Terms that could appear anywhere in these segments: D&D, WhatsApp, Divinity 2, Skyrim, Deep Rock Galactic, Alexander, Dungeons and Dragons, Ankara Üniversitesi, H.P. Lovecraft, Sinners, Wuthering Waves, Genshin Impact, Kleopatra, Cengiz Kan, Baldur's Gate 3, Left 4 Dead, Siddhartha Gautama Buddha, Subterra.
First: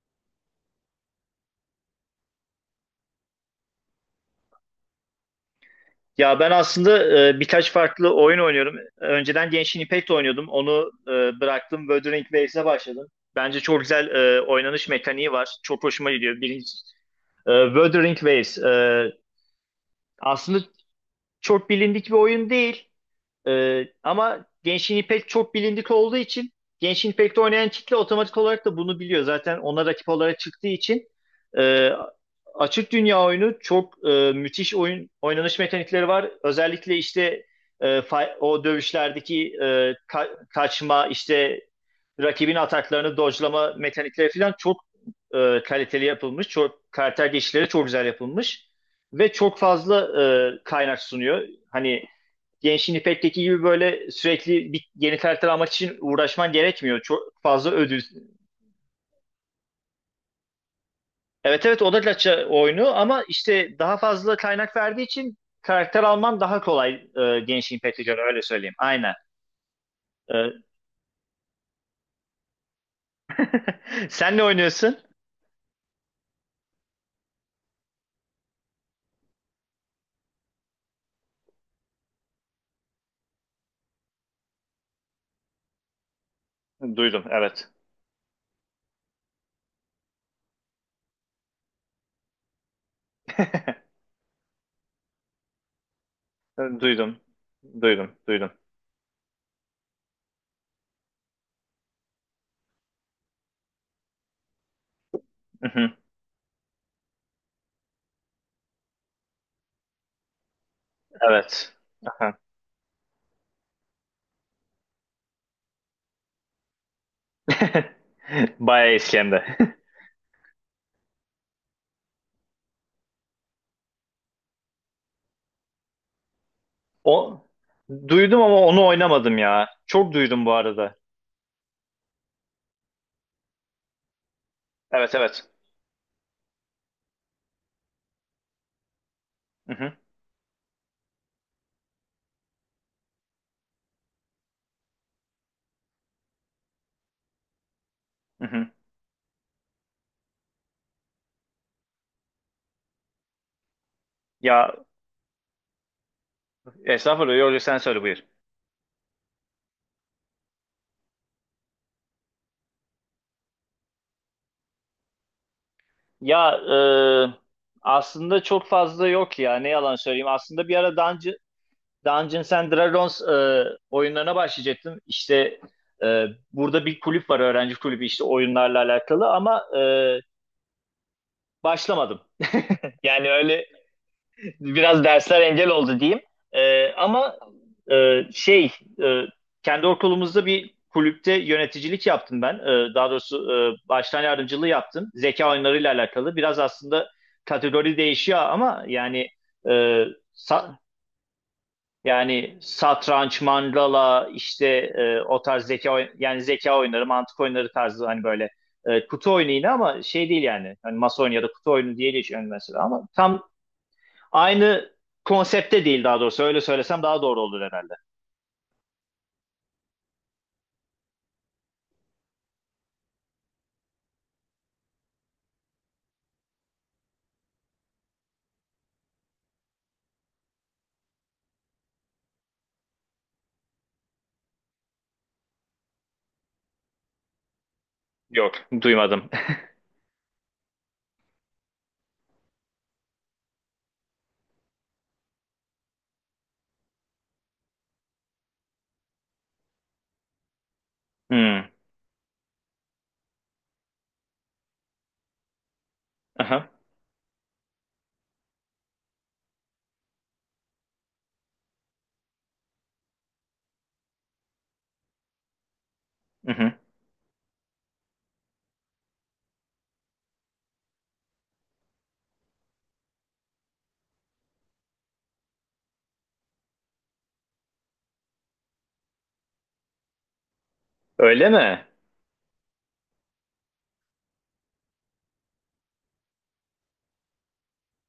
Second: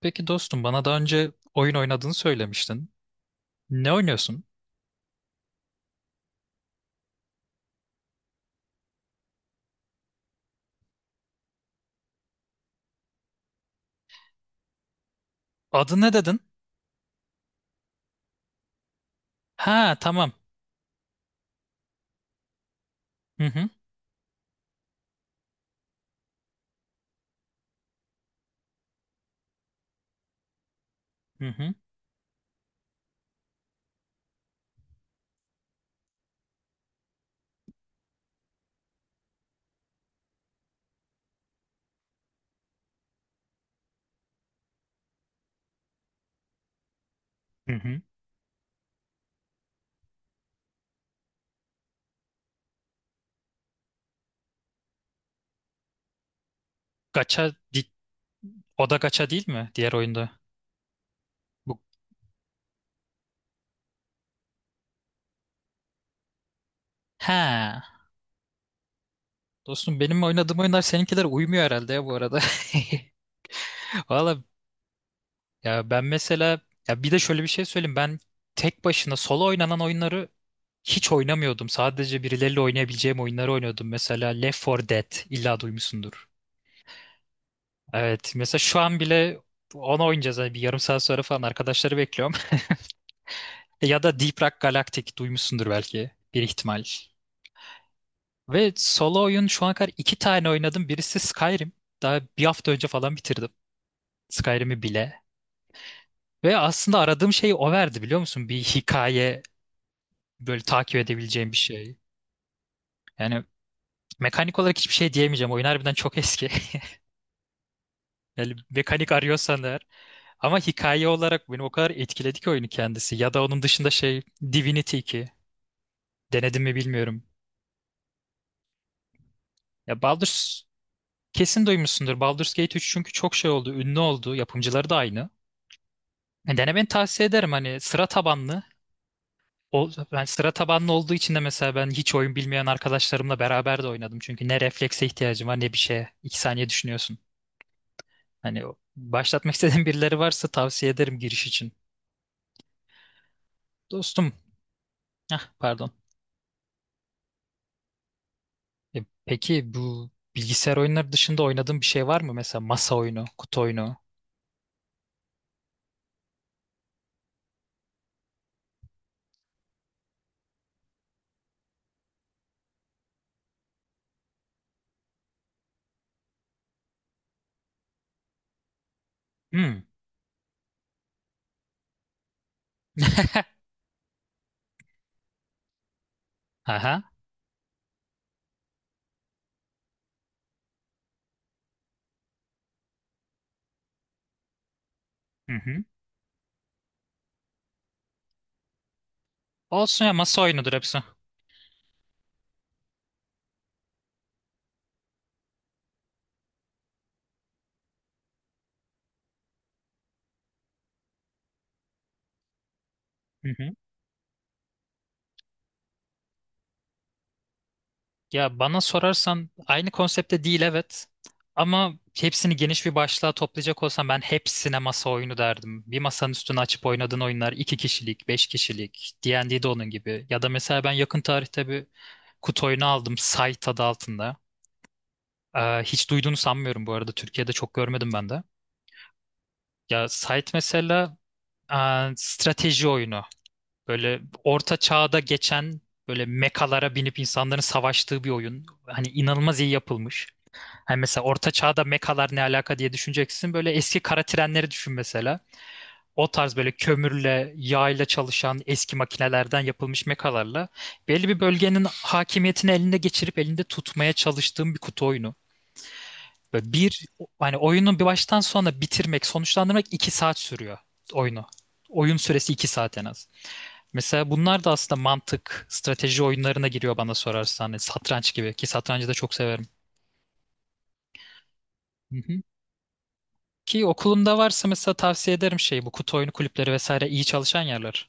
Peki dostum bana daha önce oyun oynadığını söylemiştin. Ne oynuyorsun? Ya ben aslında birkaç farklı oyun oynuyorum. Önceden Genshin Impact oynuyordum. Onu bıraktım. Wuthering Waves'e başladım. Bence çok güzel oynanış mekaniği var. Çok Adı ne hoşuma gidiyor. dedin? Birinci, Wuthering Waves. Ha, tamam. Aslında çok bilindik bir oyun değil. Hı hı. Ama Genshin Impact çok bilindik olduğu için Genshin Impact'te oynayan kitle otomatik olarak da bunu biliyor. Zaten ona rakip olarak çıktığı için Hı hı. e, açık dünya oyunu çok müthiş oyun oynanış mekanikleri var. Özellikle işte o dövüşlerdeki kaçma, işte rakibin ataklarını dodge'lama mekanikleri falan çok kaliteli yapılmış. Çok karakter geçişleri Hı çok hı. güzel yapılmış ve çok fazla kaynak sunuyor. Hani Genshin Impact'teki gibi böyle sürekli bir yeni karakter almak için uğraşman gerekmiyor. Çok Gacha fazla ödül. o da gacha değil mi diğer oyunda? Evet, Bu. evet, o da gacha oyunu ama işte daha fazla kaynak verdiği için karakter alman daha kolay Genshin Ha. Impact'e göre öyle söyleyeyim. Aynen. Dostum benim oynadığım E, oyunlar seninkiler uymuyor herhalde ya, bu arada. Sen Valla ne oynuyorsun? ya ben mesela, ya bir de şöyle bir şey söyleyeyim, ben tek başına solo oynanan oyunları hiç oynamıyordum. Sadece birileriyle oynayabileceğim oyunları oynuyordum. Mesela Left 4 Dead illa duymuşsundur. Duydum, evet. Evet, mesela şu an bile onu oynayacağız. Hani bir yarım saat sonra falan arkadaşları bekliyorum. Ya da Deep Rock Galactic duymuşsundur, belki bir ihtimal. Duydum. Duydum. Duydum. Ve solo oyun şu ana kadar iki tane oynadım. Birisi Skyrim. Daha bir hafta önce falan bitirdim. Skyrim'i bile. Mhm. Ve aslında aradığım şeyi o verdi, biliyor musun? Bir hikaye, böyle takip edebileceğim bir Evet. şey. Aha. Yani mekanik olarak hiçbir şey diyemeyeceğim. Oyun harbiden çok eski. Yani Bayağı mekanik eski hem de. arıyorsan eğer. Ama hikaye olarak beni o kadar etkiledi ki oyunu kendisi. Ya da onun dışında şey, Divinity 2. Denedim mi bilmiyorum. O, duydum ama onu oynamadım ya. Ya Çok duydum bu Baldur's arada. kesin duymuşsundur. Baldur's Gate 3, çünkü çok şey oldu, ünlü oldu. Yapımcıları da Evet, aynı. evet. Yani denemeni tavsiye ederim, hani sıra tabanlı. O, Mhm. ben sıra tabanlı olduğu için de mesela ben hiç oyun bilmeyen arkadaşlarımla beraber de oynadım. Çünkü ne reflekse ihtiyacım var ne bir şeye. 2 saniye düşünüyorsun. Hani Mhm. Başlatmak istediğin birileri varsa tavsiye ederim giriş için. Dostum, Ya, ah pardon. estağfurullah yok, sen söyle, buyur. E, peki bu bilgisayar oyunları dışında oynadığın bir şey var mı? Mesela masa oyunu, kutu oyunu. Ya aslında çok fazla yok ya, ne yalan söyleyeyim. Aslında bir ara Dungeons and Dragons oyunlarına başlayacaktım. İşte e, burada bir kulüp var, öğrenci kulübü, işte oyunlarla alakalı ama Hmm. Başlamadım. Yani öyle. Biraz dersler engel oldu diyeyim. Aha. Ama şey, e, kendi okulumuzda bir kulüpte yöneticilik yaptım ben. Daha doğrusu baştan yardımcılığı yaptım. Zeka Hı hı. oyunlarıyla alakalı. Biraz aslında kategori değişiyor ama yani e, Olsun ya, masa oyunudur sa- hepsi. yani satranç, mandala, işte o tarz yani zeka oyunları, mantık oyunları tarzı hani böyle kutu oyunu yine ama şey değil yani. Hani masa oyunu ya da kutu oyunu diye geçiyor mesela ama Hı tam hı. aynı konsepte değil daha doğrusu. Öyle söylesem daha doğru olur herhalde. Ya bana sorarsan aynı konsepte değil, evet. Ama hepsini geniş bir başlığa toplayacak olsam ben hepsine masa oyunu derdim. Bir masanın üstüne açıp oynadığın oyunlar iki kişilik, beş kişilik, D&D'de onun gibi. Ya da mesela ben yakın tarihte bir kutu oyunu aldım Site adı altında. Hiç duyduğunu sanmıyorum bu arada. Türkiye'de çok görmedim ben de. Yok, duymadım. Ya Site mesela e, strateji oyunu. Böyle orta çağda geçen, böyle mekalara binip insanların savaştığı bir oyun. Hani inanılmaz iyi yapılmış. Hani mesela orta Hmm. çağda mekalar ne alaka diye düşüneceksin. Böyle eski kara trenleri düşün mesela. O tarz Aha. böyle kömürle, yağ çalışan eski makinelerden yapılmış mekalarla belli bir bölgenin hakimiyetini elinde geçirip elinde tutmaya çalıştığım bir kutu oyunu. Ve Hı. bir, hani oyunu bir baştan sona bitirmek, sonuçlandırmak 2 saat sürüyor oyunu. Oyun süresi 2 saat en az. Mesela bunlar da aslında mantık, strateji oyunlarına giriyor bana sorarsan. Hani satranç gibi, ki satrancı da çok severim. Öyle mi? Hı hı. Ki okulunda varsa mesela tavsiye ederim şey, bu kutu oyunu kulüpleri vesaire iyi çalışan yerler.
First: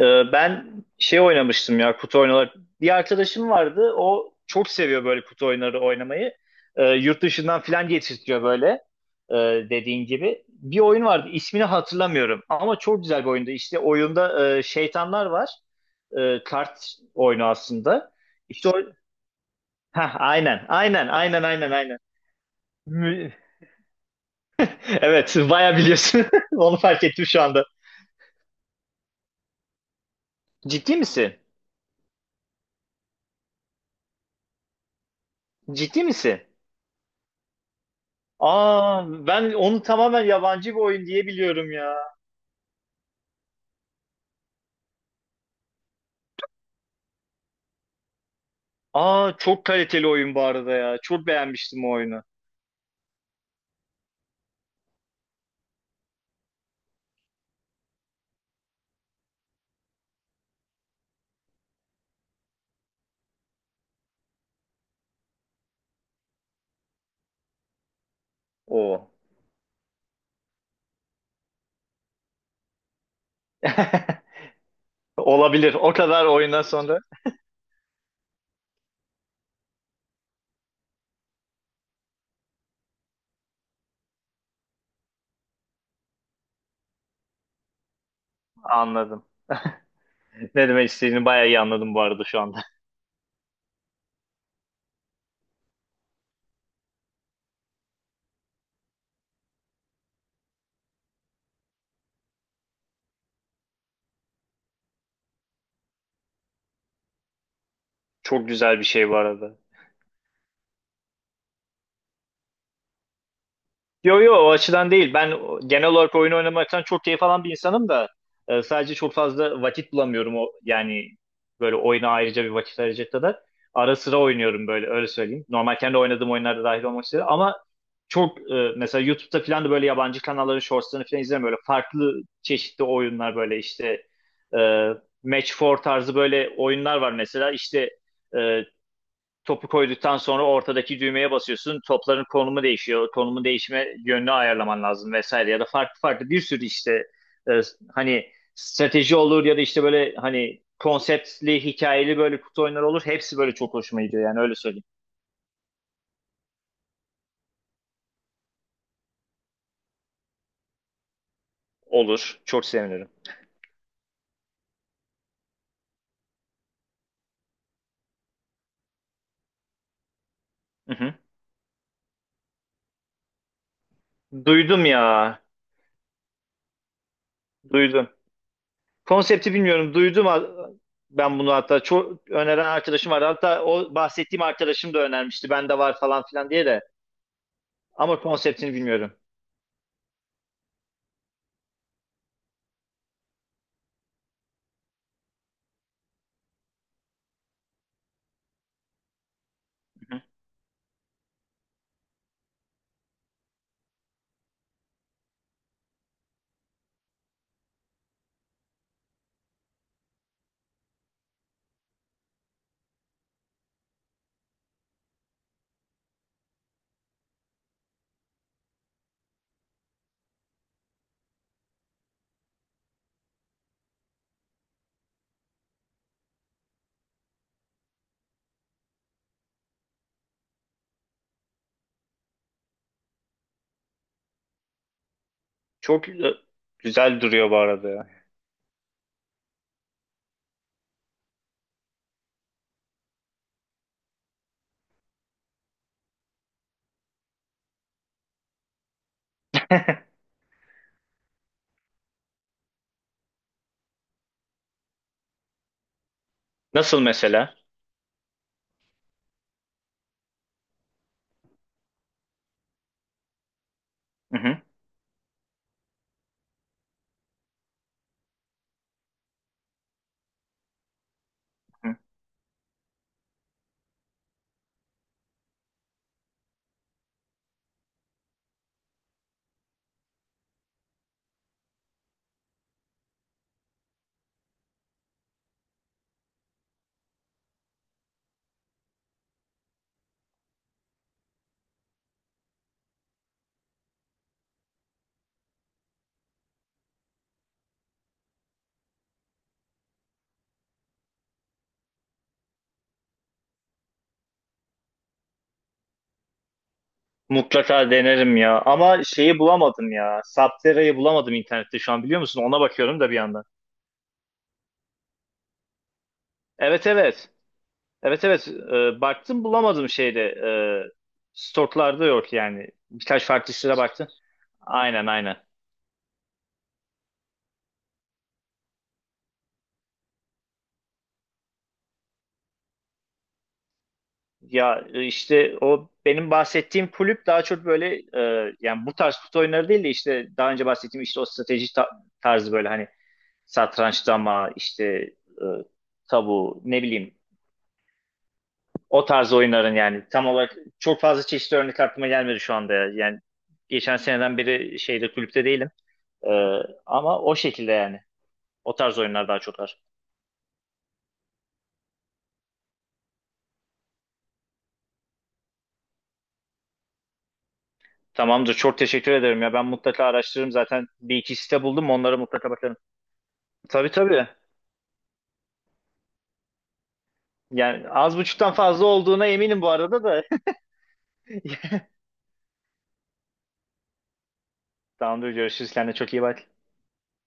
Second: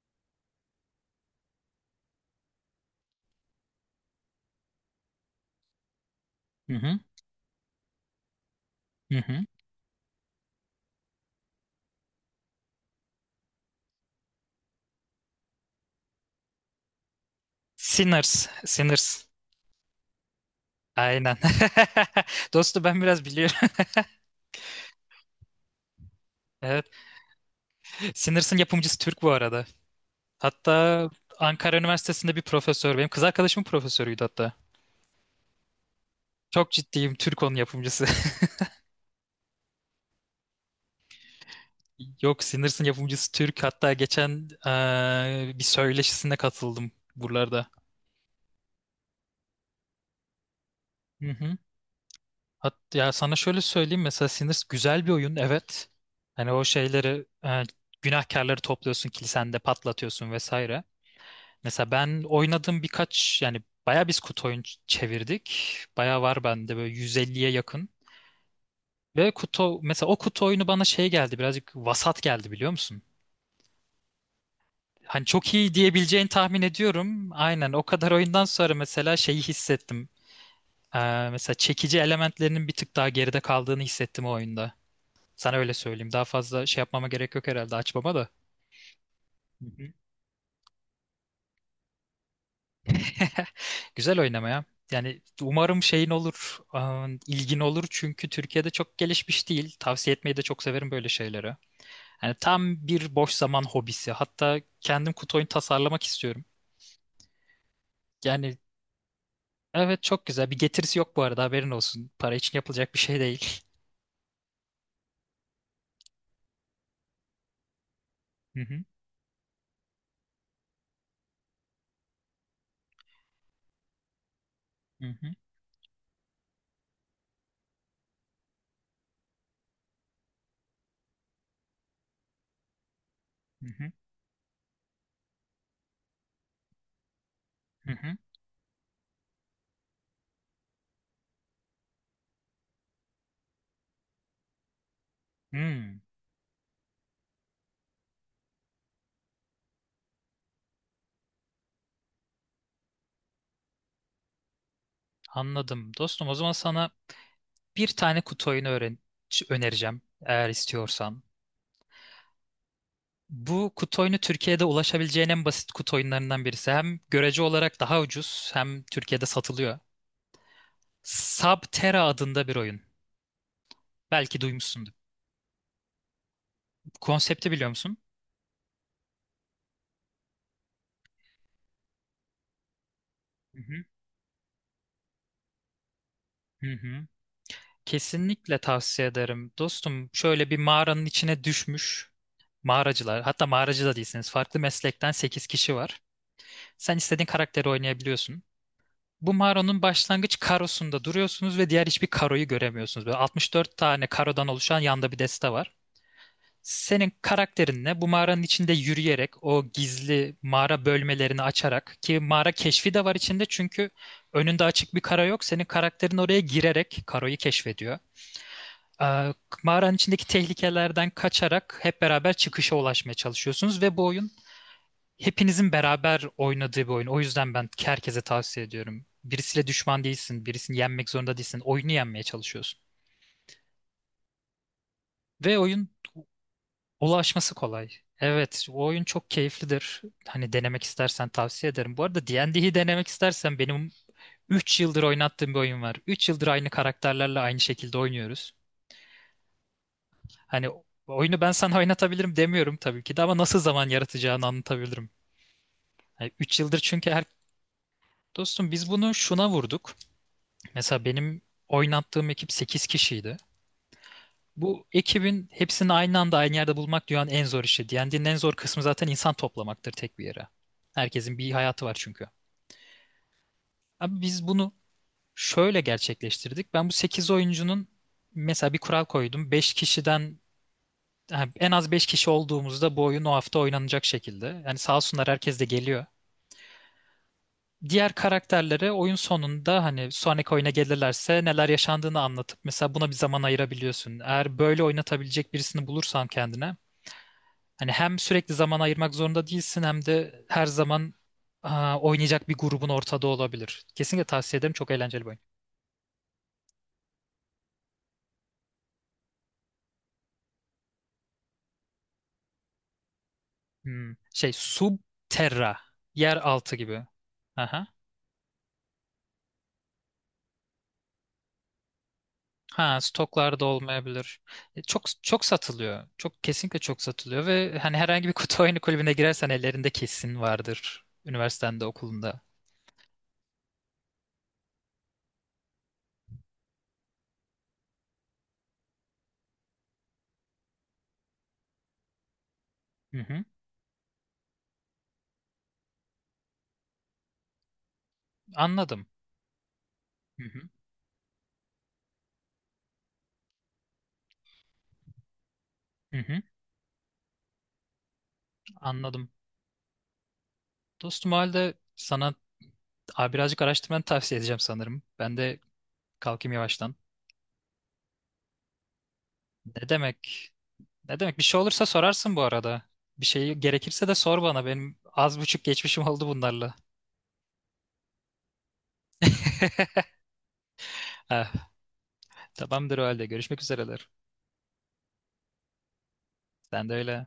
Ben şey oynamıştım ya, kutu oyunları. Bir arkadaşım vardı. O çok seviyor böyle kutu oyunları oynamayı. Hı hı. Yurt dışından filan getirtiyor böyle. Hı Ee, hı. Dediğin gibi. Bir oyun vardı. İsmini hatırlamıyorum. Ama çok güzel bir oyundu. İşte oyunda şeytanlar var. Kart oyunu aslında. Sinners. İşte o... Sinners. Heh, aynen. Aynen. Aynen. Aynen. Aynen. Dostum ben biraz Aynen. biliyorum. Evet, bayağı biliyorsun. Onu Evet. fark ettim şu anda. Sinners'ın yapımcısı Türk bu arada. Ciddi Hatta misin? Ankara Üniversitesi'nde bir profesör. Benim kız arkadaşımın profesörüydü hatta. Ciddi misin? Çok ciddiyim. Türk onun yapımcısı. Aa, ben onu tamamen yabancı bir oyun diye biliyorum ya. Yok, Sinners'ın yapımcısı Türk. Hatta geçen bir söyleşisine katıldım buralarda. Aa, çok kaliteli oyun bu arada ya. Çok Hı hı. beğenmiştim o oyunu. Hat ya sana şöyle söyleyeyim, mesela Sinners güzel bir oyun, evet. Hani o şeyleri günahkarları topluyorsun kilisende patlatıyorsun vesaire. Mesela ben oynadığım birkaç yani bayağı biz kutu oyun çevirdik. Bayağı var bende böyle 150'ye yakın. Oo. Ve kutu mesela o kutu oyunu bana şey geldi, birazcık vasat geldi, biliyor musun? Hani çok iyi Olabilir. O kadar diyebileceğini tahmin oyundan sonra ediyorum. Aynen, o kadar oyundan sonra mesela şeyi hissettim. Mesela çekici elementlerinin bir tık daha geride kaldığını hissettim o oyunda. Sana öyle söyleyeyim. Daha fazla şey yapmama gerek yok herhalde, açmama da. anladım. Hı hı. Ne demek istediğini bayağı iyi anladım bu arada şu anda. Güzel oynamaya. Yani umarım şeyin olur, aa, ilgin olur çünkü Türkiye'de çok gelişmiş değil. Tavsiye etmeyi de çok severim böyle şeyleri. Yani tam bir boş zaman hobisi. Hatta kendim kutu oyun tasarlamak istiyorum. Çok Yani güzel bir şey bu arada. evet, çok güzel. Bir getirisi yok bu arada, haberin olsun. Para için yapılacak bir şey değil. Yo, yo, o açıdan değil. Ben genel olarak oyun oynamaktan çok keyif alan bir insanım da Hı hı. sadece çok fazla vakit bulamıyorum, o yani böyle oyuna ayrıca bir vakit ayıracak kadar. Ara sıra oynuyorum böyle, Hı öyle hı. söyleyeyim. Normal kendi oynadığım oyunlarda dahil olmak üzere ama çok mesela YouTube'da falan da böyle yabancı kanalların shortslarını falan izlerim, böyle farklı çeşitli oyunlar böyle Hı hı. işte e, Match four tarzı böyle oyunlar var mesela, işte Hı hı. e, topu koyduktan sonra ortadaki düğmeye basıyorsun. Topların konumu değişiyor. Konumun değişme yönünü ayarlaman lazım vesaire, ya da Hmm, farklı farklı bir sürü işte e, hani strateji olur ya da işte böyle hani konseptli, hikayeli böyle kutu oyunları olur. Hepsi böyle çok hoşuma gidiyor, yani öyle söyleyeyim. anladım. Dostum o zaman sana bir tane kutu oyunu önereceğim eğer istiyorsan. Olur. Çok sevinirim. Bu kutu oyunu Türkiye'de ulaşabileceğin en basit kutu oyunlarından birisi. Hem görece olarak daha ucuz, hem Türkiye'de satılıyor. Hı hı. Subterra adında bir oyun. Belki Duydum duymuşsundur. ya. Konsepti biliyor musun? Duydum. Konsepti bilmiyorum. Ben bunu hatta çok öneren arkadaşım vardı. Hı Hatta hı. o bahsettiğim arkadaşım da önermişti. Bende var falan filan Hı diye de. hı. Ama Kesinlikle konseptini tavsiye bilmiyorum. ederim. Dostum şöyle bir mağaranın içine düşmüş. Mağaracılar, hatta mağaracı da değilsiniz. Farklı meslekten 8 kişi var. Sen istediğin karakteri oynayabiliyorsun. Bu mağaranın başlangıç karosunda duruyorsunuz ve diğer hiçbir karoyu göremiyorsunuz. Böyle 64 tane karodan oluşan yanda bir deste var. Senin karakterinle bu mağaranın içinde yürüyerek o gizli mağara bölmelerini açarak, ki mağara keşfi de var içinde çünkü önünde açık bir karo yok. Senin karakterin oraya girerek karoyu keşfediyor. Ee, mağaranın içindeki tehlikelerden kaçarak hep beraber çıkışa ulaşmaya çalışıyorsunuz ve bu oyun hepinizin beraber oynadığı bir oyun. O yüzden ben herkese tavsiye ediyorum. Birisiyle düşman değilsin, birisini yenmek zorunda değilsin. Oyunu yenmeye çalışıyorsun. Ve oyun Çok güzel, güzel duruyor ulaşması bu kolay. arada ya. Evet, o oyun çok keyiflidir. Hani denemek istersen tavsiye ederim. Bu arada D&D'yi denemek istersen benim 3 yıldır oynattığım bir oyun var. 3 yıldır aynı karakterlerle aynı şekilde oynuyoruz. Hani oyunu ben sana oynatabilirim demiyorum tabii ki de, ama nasıl zaman yaratacağını anlatabilirim. Hani 3 yıldır Nasıl çünkü her... mesela? Dostum biz bunu şuna vurduk. Mesela benim oynattığım ekip 8 kişiydi. Hı hı. Bu ekibin hepsini aynı anda aynı yerde bulmak dünyanın en zor işi. D&D'nin en zor kısmı zaten insan toplamaktır tek bir yere. Herkesin bir hayatı var Hı. çünkü. Abi biz bunu şöyle gerçekleştirdik. Ben bu 8 oyuncunun mesela bir kural koydum. 5 kişiden ha, en az 5 kişi olduğumuzda bu oyun o hafta oynanacak şekilde. Yani sağ olsunlar, herkes de geliyor. Diğer karakterlere oyun sonunda hani sonraki oyuna gelirlerse neler yaşandığını anlatıp mesela buna bir zaman ayırabiliyorsun. Eğer böyle oynatabilecek birisini bulursan kendine hani hem sürekli zaman ayırmak zorunda değilsin hem de her zaman aa, oynayacak bir grubun ortada olabilir. Kesinlikle tavsiye ederim. Çok eğlenceli bir oyun. Mutlaka denerim ya. Ama şeyi bulamadım ya. Subterra'yı bulamadım internette şu an, biliyor musun? Ona bakıyorum da bir yandan. Hmm. Şey Subterra. Yer altı Evet, gibi. evet. Aha. Evet, evet. Baktım, bulamadım şeyde. Stoklarda yok yani. Ha, Birkaç farklı stoklarda sitede baktım. olmayabilir. E, çok Aynen, aynen. çok satılıyor. Çok, kesinlikle çok satılıyor ve hani herhangi bir kutu oyunu kulübüne girersen ellerinde kesin vardır. Üniversitende, okulunda. Ya işte o benim bahsettiğim kulüp daha çok böyle yani bu tarz kutu oyunları değil de işte daha önce bahsettiğim işte o strateji tarzı böyle hani Hı hı. satrançlama, işte e, tabu, ne bileyim, o Anladım. tarz oyunların, yani tam Hı olarak hı. çok fazla çeşitli örnek aklıma gelmedi şu anda. Yani geçen seneden beri şeyde, kulüpte değilim. Hı E, hı. Ama o şekilde yani. O tarz oyunlar Anladım. daha çok var. Dostum o halde sana a, birazcık araştırmanı tavsiye edeceğim sanırım. Ben de kalkayım yavaştan. Tamamdır. Çok teşekkür ederim ya. Ben Ne mutlaka demek? araştırırım. Zaten bir Ne iki demek? Bir şey site olursa buldum. Onlara sorarsın bu mutlaka bakarım. arada. Bir şey Tabii, gerekirse de tabii. sor bana. Benim az buçuk geçmişim oldu bunlarla. Yani az buçuktan fazla olduğuna eminim bu arada da. Ah, tamamdır o halde. Görüşmek üzereler. Tamamdır. Görüşürüz. Kendine çok iyi bak. Sen de öyle.